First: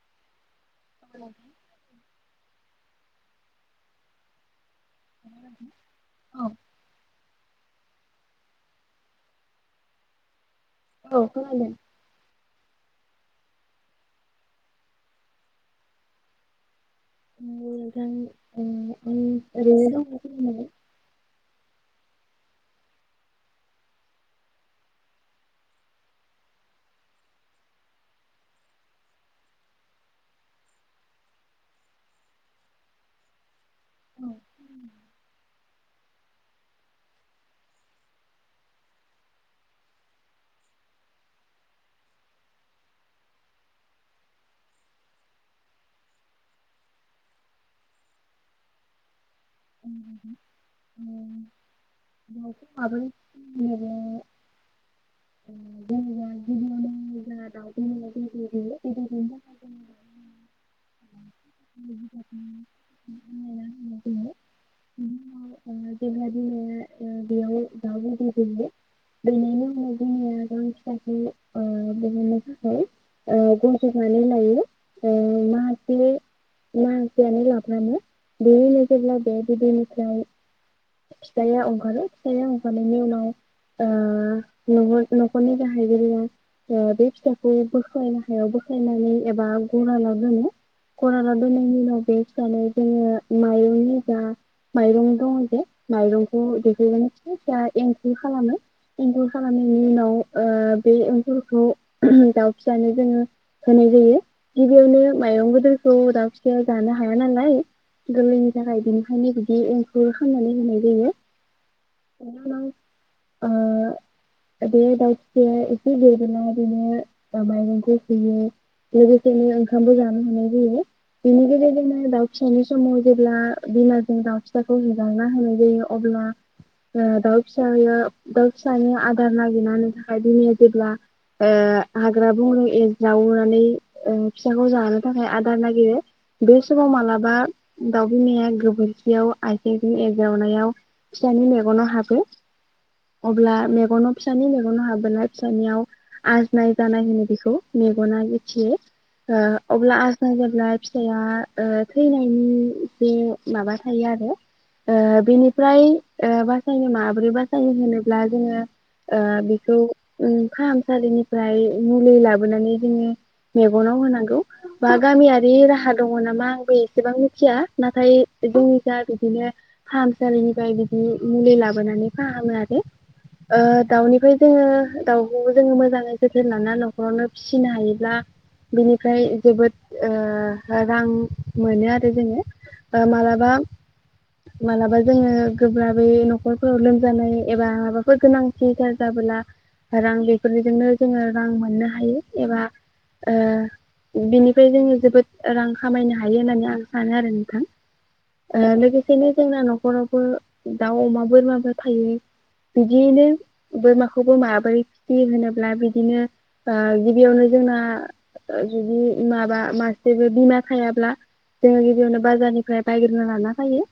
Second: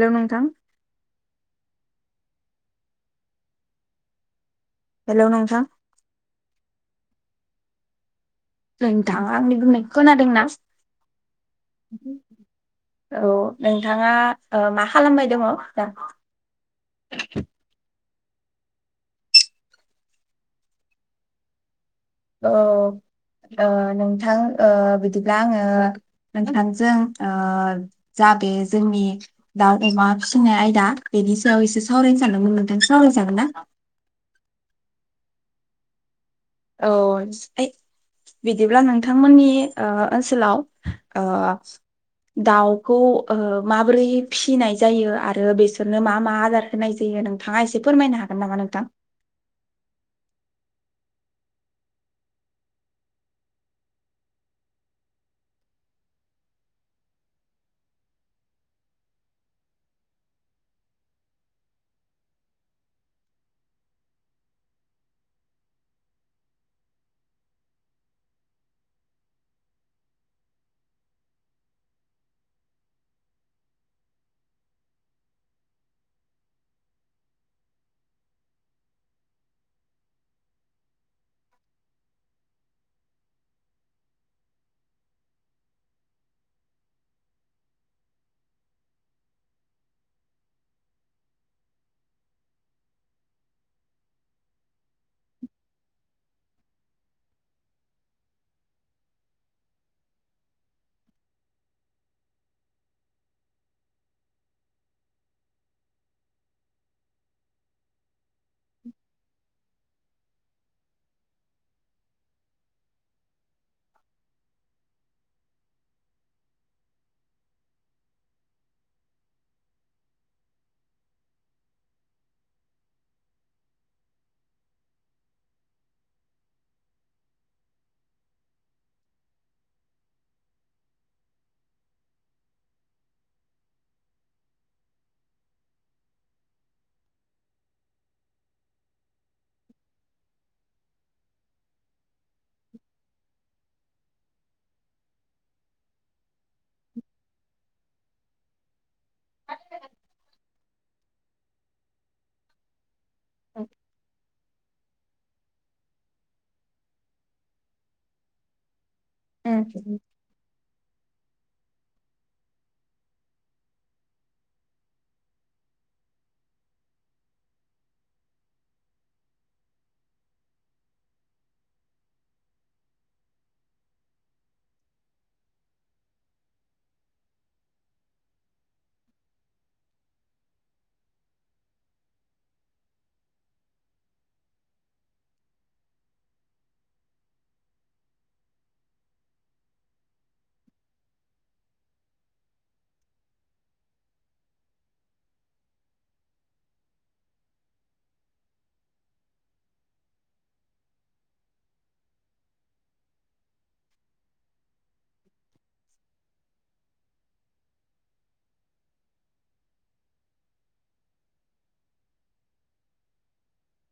हेल' नोंथां हेलौ हेल' नोंथां नोंथाङा आंनि बुंनायखो खोनादोंना? औ खोनादों। औ नोंथाङा‌ ओ मा खालामबाय दंङ दा? [inaudible] [unintelligible] ओरैनो दंथयो [unintelligible] ओ ओ नोंथां ओ बिदिब्ला आंङो नोंथांजों ओ जा बे जोंनि दाउ अमा फिनाय आयदा बेनि सायाव एसे सावरायनो सानदोंमोन नोंथां सावराय जागोन ना? औ बिदिब्ला नोंथांमोननि ओ ओनसोलाव ओ दाउखौ ओ माबोरै फिनाय जायो आरो बेसोरनो मा मा आदार होनाय जायो नोंथांआ एसे फोरमायनो हागोन नामा नोंथां? [unintelligible] ओ जेनेबा गिबियावनो जोंहा दाउजों अनलाजों [unintelligible] बेनि उनाव ओ [unintelligible] जोङो गावनि फिसाखौ ओ बहननो थाखाय गज'बनानै लायो ओ माहासे माहासेयानो लाफ्रामो बेनि उनाव जेब्ला बे बिदैनिफ्राय फिथाइया ओंखारो फिथाइया ओंखारनायनि उनाव ओ न न'खरनि गाहै बे फिसाखौ बोखायनो हायाव बोख्लायनानै एबा गरालाव दोनो गरालाव दोननायनि उनाव बे फिसानो जोङो माइरंनि जा माइरं दङ जे माइरंखौ देखायनानै फिसा फिसा एंखुर खालामो एखुर खालामनायनि ओ उनाव बे एंखुरखौ दाउ फिसानो जोङो होनाय जायो गिबियावनो माइरं गोदोरखौ दाउ फिसाया जानो हाया नालाय गोरलै जाबाय बेनिखायनो बिदि एंखु गुरख'नानै होनाय जायो बेनि उनाव ओ बे दाउ फिसाया एसे गेयोब्ला बेनो माइरंखौ होयो लोगोसेनो ओंखामबो जानो होनाय जायो बेनि गेजेरजोंनो दाउ फिसानि समाव जेब्ला बिमाजों दाउ फिसाखौ एंगारना होनाय जायो अब्ला ओ दाउ फिसायो दाउ फिसानि आर आदार नागिरनो थाखाय दिनैया जेब्ला ओ हाग्रा बंग्रा एज्रावनानै फिसाखौ जानो थाखाय आदार नागिरो बे समाव मालाबा दाउ बिमाया गोबोरखियाव आथिंजों एरज्रावनायाव फिसानि मेगनाव हाबो अब्ला मेगनाव फिसानि मेगनाव हाबोनाय फिसानियाव आजनाय जानाय होनो बेखौ मेगना मिथियो अब्ला आजनाय जाब्ला फिसाया थैनायनि जे उम, माबा थायो आरो ओ बेनिफ्राय बासायनो माब्रै बासायनो होनोब्ला जोङो ओ बेखौ उम फाहामसालिनि फ्राय मुलि लाबोनानै जोङो मेगनाव होनांगौ बा गामियारि राहा दङ नामा आंबो एसेबां मिथिया नाथाय दङबा बिदिनो फाहामसालिनिफ्राय बिदि मुलि लाबोनानै फाहामो आरो ओ दाउनिफ्राय जोङो दाउखौबो जोङो मोजाङै जोथोन लानानानै न'खरावनो फिसिनो हायोब्ला बिनिफ्राय जोबोद ओ रां मोनो आरो जोङो ओ मालाबा मालाबा जोङो गोब्राबै न'खरफोराव लोमजानाय एबा माबाफोर गोनां सिथार जाबोला रां बेफोरजोंनो जोङो रां मोननो हायो एबा ओ बिनिफ्राय जोङो जोबोद रां खामायनो हायो होननानै आं सानो आरो नोंथां लोगोसेनो जोंना न'खरावबो दाउ अमा बोरमाबो थायो बिदियैनो बोरमाखौबो माबोरै फिसियो होनोब्ला बिदिनो गिबियावनो जोंना जुदि माबा माससेबो बिमा थायाब्ला जोङो गिबियावनो बाजारनिफ्राय बायग्रोना लाना फैयो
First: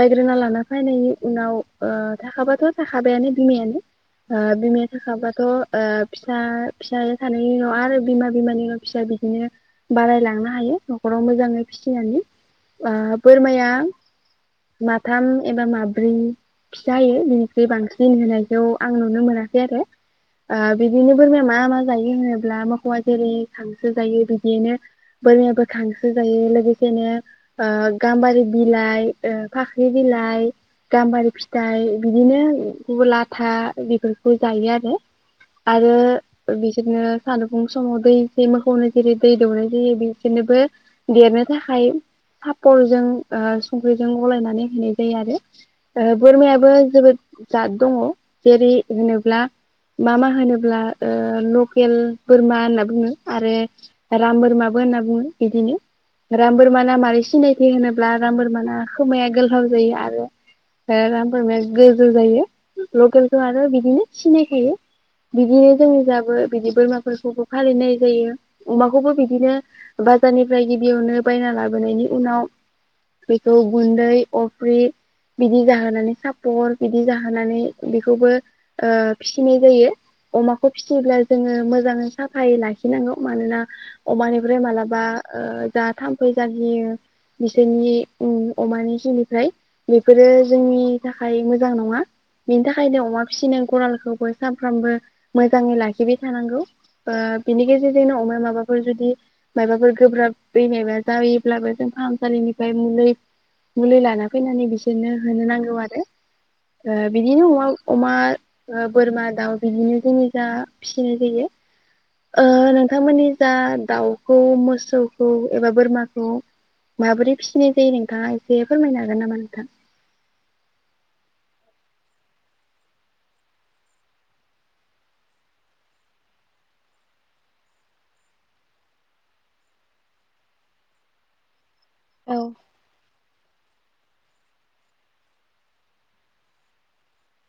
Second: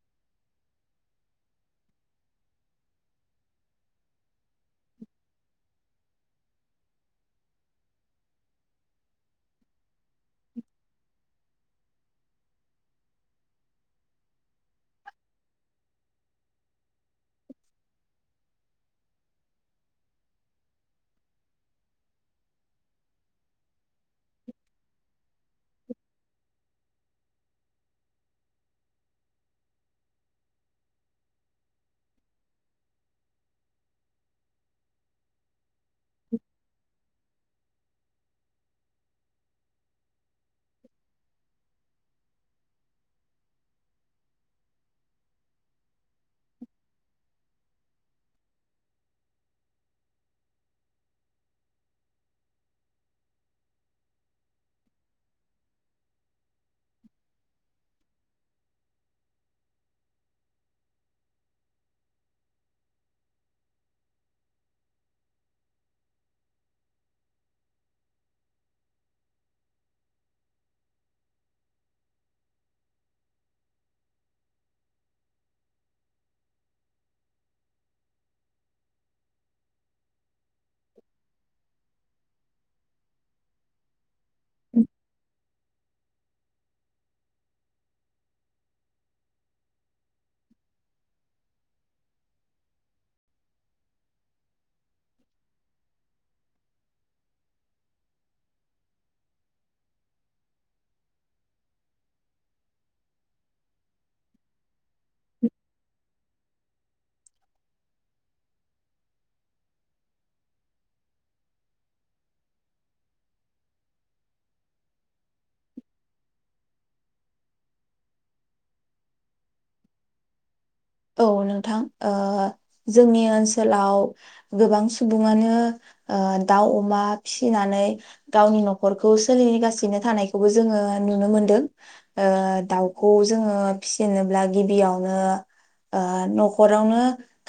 बायग्रोना लाना फैनायनि उनाव ओ थाखाबाथ' थाखाबायानो बिमायानो ओ बिमाया थाखाबाथ' ओ फिसा फिसा थानायनि उनाव आरो बिमा बिमानि उनाव फिसा बिदिनो बारायलांनो हायो न'खराव मोजाङै फिसिनानै ओ बोरमाया माथाम एबा माब्रै फिसा होयो बिनिख्रुइ बांसिन होनायखौ आं नुनो मोनाखै आरो ओ बिदिनो बोरमाया मा मा जायो होनोब्ला मोसौ आ जेरै खांसो जायो बिदियनो बोरमायाबो खांसो जायो लोगोसेनो गाम्बारि बिलाइ, ओ फाख्रि बिलाइ, गाम्बारि फिथाइ, बिदिनो लाथा बेफोरखौ जायो आरो आरो बिसोरनो सानजुफु समाव दै मोखौनो जेरै दै दौनाय जायो बिसोरनोबो देरनो थाखाय सापरजों ओ संख्रिजों गलायनानै होनाय जायो आरो ओ बोरमायाबो जोबोद जाद दङ। जेरै होनोब्ला मा मा होनोब्ला ओ लकेल बोरमा होनना बुङो आरो राम बोरमाबो होनना बुङो बिदिनो राम बोरमाना मारै सिनायथि होनोब्ला राम बोरमाना खोमाया गोलाव जायो आरो राम बोरमाया गोजौ जायो लकेल आरो बिदिनो सिनायखायो बिदिनो जोंनि जाबो बिदि बोरमाफोरखौबो फालिनाय जायो अमाखौबो बिदिनो बाजारनिफ्राय गिबियावनो बायना लाबोनायनि उनाव बेखौ गुन्दै अफ्रि बिदि जाहोनानै सापर बिदि जाहोनानै बेखौबो ओ फिसिनाय जायो अमाखौ फिसियोब्ला जोङो मोजाङै साफायै लाखिनांगौ मानोना अमानिफ्राय मालाबा ओ जा थाम्फै जागियो बिसोरनि अमानि जुनिफ्राय बेफोरो जोंनि थाखाय मोजां नङा बेनि थाखाय फायनो अमा फिसिनाय गरालखौबो सानफ्रामबो मोजाङै लाखिबाय थानांगौ ओ बिनि गेजेरजोंनो अमा माबाफोर जुदि माबाफोर गोब्राबैनायबा जायोब्लाबो जों फाहामसालिनिफ्राय मुलि मुलि लाना फैनानै बिसोरनो होनो नांगौ आरो ओ बिदिनो अमा अमा बोरमा दाउ बिदिनो जोंनि जा फिसिनाय जायो ओ नोंथांमोननि जा दाउखौ मोसौखौ एबा बोरमाखौ माबोरै फिसिनाय जायो नोंथाङा एसे फोरमायनो हागोन नामा नोंथां? औ नोंथां ओ जोंनि ओनसोलाव गोबां सुबुङानो ओ दाउ अमा फिसिनानै गावनि न'खरखौ सोलिगासिनो थानायखौबो जोङो नुनो मोनदों। ओ औ दाउखौ जोङो फिसिनोब्ला गिबियावनो ओ न'खरावनो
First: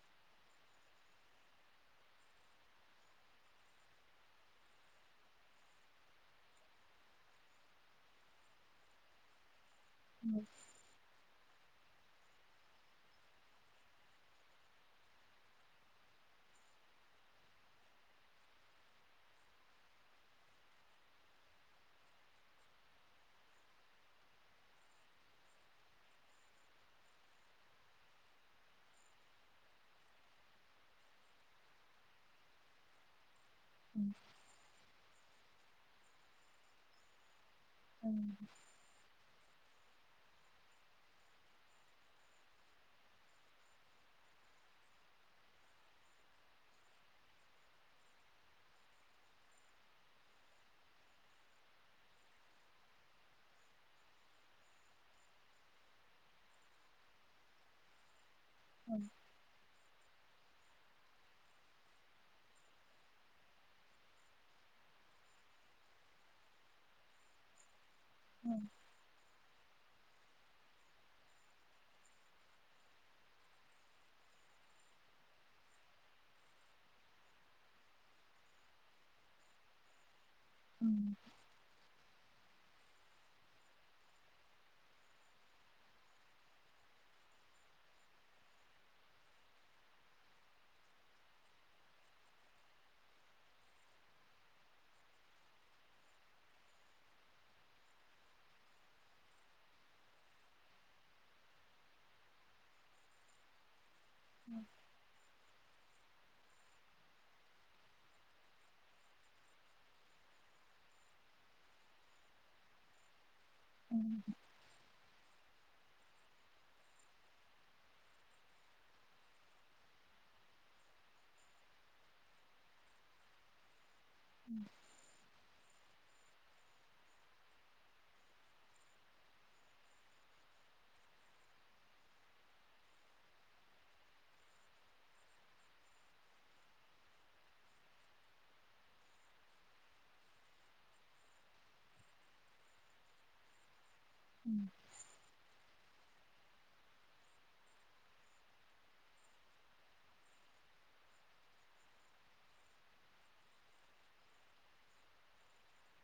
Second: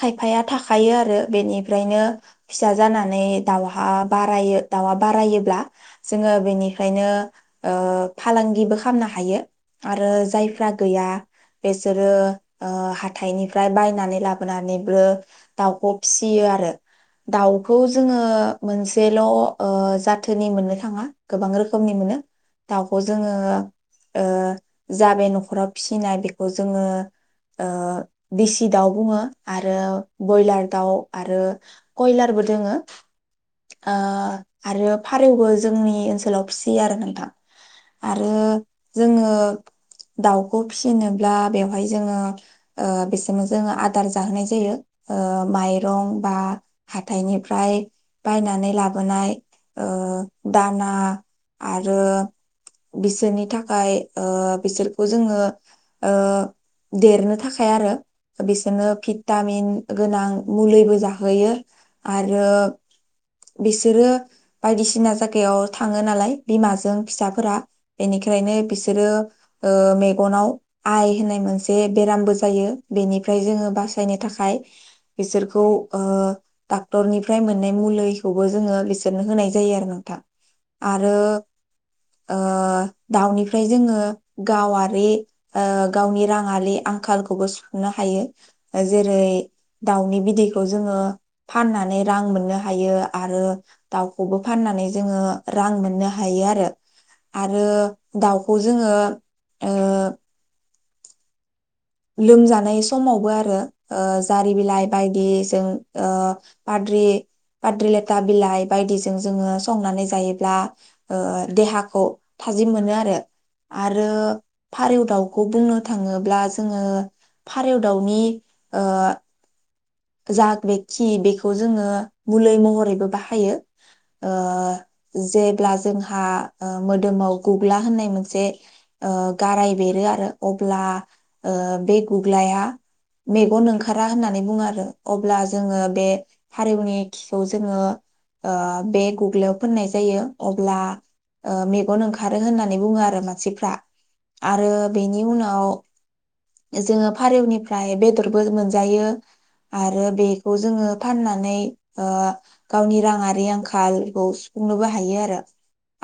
खायफाया थाखायो आरो बेनिफ्रायनो फिसा जानानै दाउहा बारायो दाउया बारायोब्ला जोङो बेनिफ्रायनो ओ फालांगिबो खालामनो हायो। आरो जायफ्रा गैया बेसोरो ओ हा हाथाइनिफ्राय बायनानै लाबोनानैबो दाउखौ फिसियो आरो दाउखौ जोङो मोनसेल' ओ जाथोनि मोननो थाङा गोबां रोखोमनि मोनो दाउखौ जोङो ओ जा बे न'खराव फिसिनाय बेखौ जोङो ओ दिसि दाउ बुङो आरो बयलार दाउ आरो कयलारबो दोङो। ओ आरो फारौबो जोंनि ओनसोलाव फिसियो आरो नोंथां। आरो जोङो दाउखौ फिसिनोब्ला बेवहाय जोङो ओ बिसोरनो जोङो आदार जाहोनाय जायो माइरं बा हाथायनिफ्राय बायनानै लाबोनाय ओ दाना आरो बिसोरनि थाखाय बिसोरखौ जोङो देरनो थाखाय थाखाय आरो बिसोरनो भिटामिन गोनां मुलिबो जाहोयो आरो बिसोरो बायदिसिना जायगायाव थाङो नालाय बिमाजों फिसाफोरा बेनिखायनो बिसोरो ओ मेगनाव आइ होननाय मोनसे बेरामबो जायो बेनिफ्राय जोङो बासायनो थाखाय बिसोरखौ ओ डाक्टरनिफ्राय मोननाय मुलिखौबो जोङो बिसोरनो होनाय जायो आरो नोंथां आरो ओ दाउनिफ्राय जोङो गावारि ओ गावनि राङारि आंखाल खौबो सुफनो हायो जेरै दाउनि बिदैखौ जोङो फाननानै रां मोननो हायो आरो दाउखौबो फाननानै जोङो रां मोननो हायो आरो आरो दाउखौ जोङो ओ लोमजानाय समावबो आरो ओ जारि बिलाइ बायदि ओ आद्रिाद्रि लेथा बिलाइ बायदिजों जोङो संनानै जायोब्ला देहाखौ थाजिम मोनो आरो। आरो फारौ दाउ खौ बुंनो थाङोब्ला जोङो फारौ दाउनि ओ जाग बे खि बेखौ जोङो गलै महरैबो बाहायो ओ जे अब्ला जोंहा ओ मोदोमाव गुग्ला होननाय मोनसे ओ गाराय बेरो आरो अब्ला ओ बे गुग लाया मेगन ओंखारा होननानै बुङो आरो। अब्ला जोङो बे फारौनि खिखौ जोङो ओ बे गुगलायाव फोननाय जायो अब्ला ओ मेगन ओंखारो होननानै बुङो आरो मानसिफ्रा आरो बेनि उनाव जोङो फारौनिफ्राय बेदरबो मोनजायो आरो बेखौ जोङो फाननानै ओ गावनि राङारि आंखालखौ सुफुंनोबो हायो आरो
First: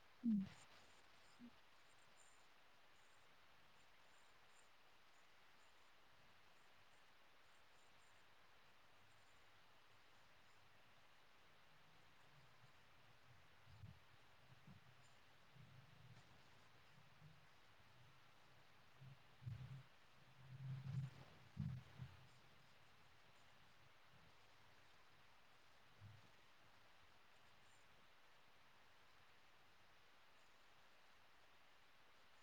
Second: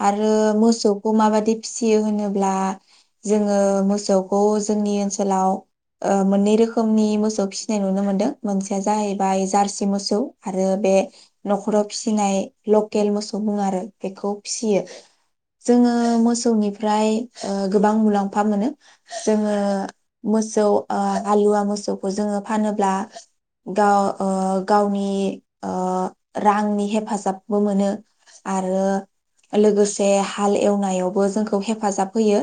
आरो मोसौखौ माबायदि फिसियो होनोब्ला जोङो मोसौखौ जोंनि ओनोल ओनसोलाव ओ मोननै रोखोमनि मोसौ फिसिनाय नुनो मोनदों मोनसेया जाहैबाय जार्सि मोसौ आरो बे नखराव फिसिनाय लकेल मोसौ बुङो आरो बेखौ फिसियो जोङो मोसौनिफ्राय गोबां मुलाम्फा मोनो जोङो मोसौ ओ आलुवा मोसौखौ जोङो फानोब्ला गाव ओ गावनि ओ रांनि हेफाजाबबो मोनो आरो लोगोसे हाल एवनायावबो जोंखौ हेफाजाब होयो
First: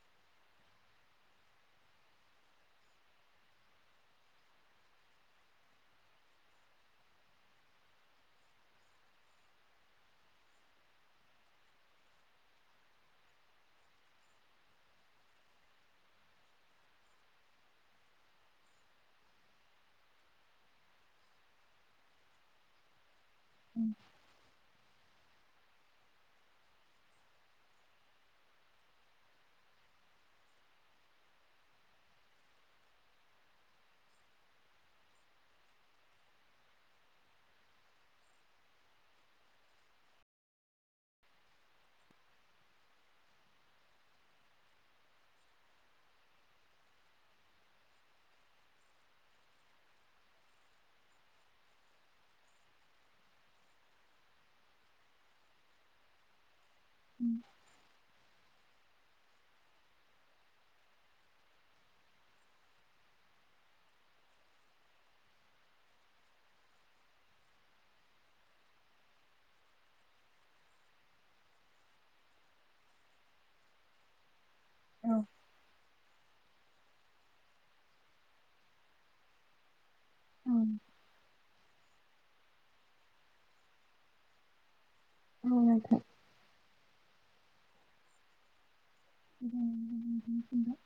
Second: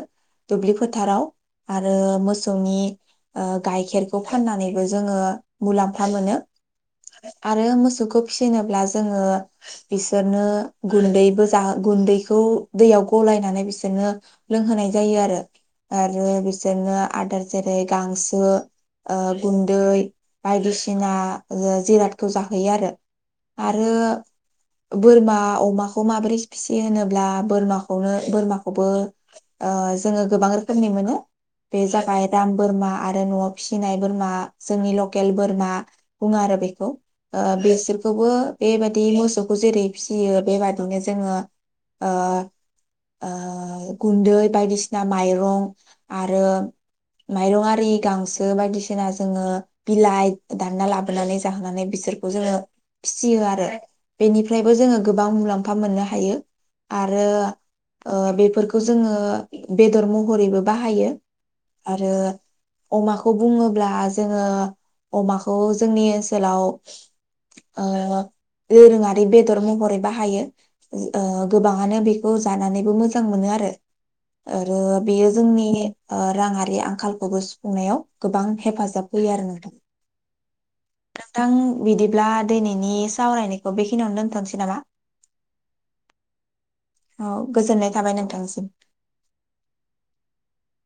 दुब्लि फोथाराव आरो मोसौ। मोसौनि ओ गाइखेरखौ फाननानैबो जोङो मुलाम्फा मोनो आरो मोसौखौ फिसिनोब्ला जोङो बिसोरनो गुन्दैबो ज गुन्दैखौ दैयाव गलायनानै बिसोरनो लोंहोनाय जायो आरो आरो बिसोरनो आदार जेरै गांसो ओ गुन्दै बायदिसिना जिरादखौ जाहोयो आरो आरो बोरमा अमाखौ माबोरै सफिसि होनोब्ला बोरमाखौनो बोरमाखौबो ओ जोङो गोबां रोखोमनि मोनो बे जाबाय राम बोरमा आरो नआव फिसिनाय बोरमा जोंनि लकेल बोरमा बुङो आरो ओ बेखौ बिसोरखौबो बेबादि मोसौखौ जेरै फिसियो बेबादिनो जोङो ओ ओ गुन्दै बायदिसिना माइरं आरो माइरं आरि गांसो बायदिसिना जोङो बिलाइ दानना लाबोनानै जाहोनानै बिसोरखौ जोङो फिसियो आरो बेनिफ्रायबो जोङो गोबां मुलाम्फा मोननो हायो आरो ओ बेफोरखौ खौ जोङो बेदर महरैबो बाहायो आरो अमाखौ बुङोब्ला जोङो अमाखौ जोंनि ओनसोलाव ओ दोरोङारि बेदर महरै बाहायो ओ गोबाङानो बेखौ जानानैबो मोजां मोनो आरो आरो बेयो जोंनि ओ राङारि आंखालखौबो सुफुंनायाव गोबां हेफाजाब होयो आरो नोंथां । औ। नोंथां बिदिब्ला दिनैनि सावरायनायखौ बेखिनियावनो दोनथनोसै नामा । आथ [unintelligible] औ गोजोननाय थाबाय नोंथांसिम। बिा [unintelligible]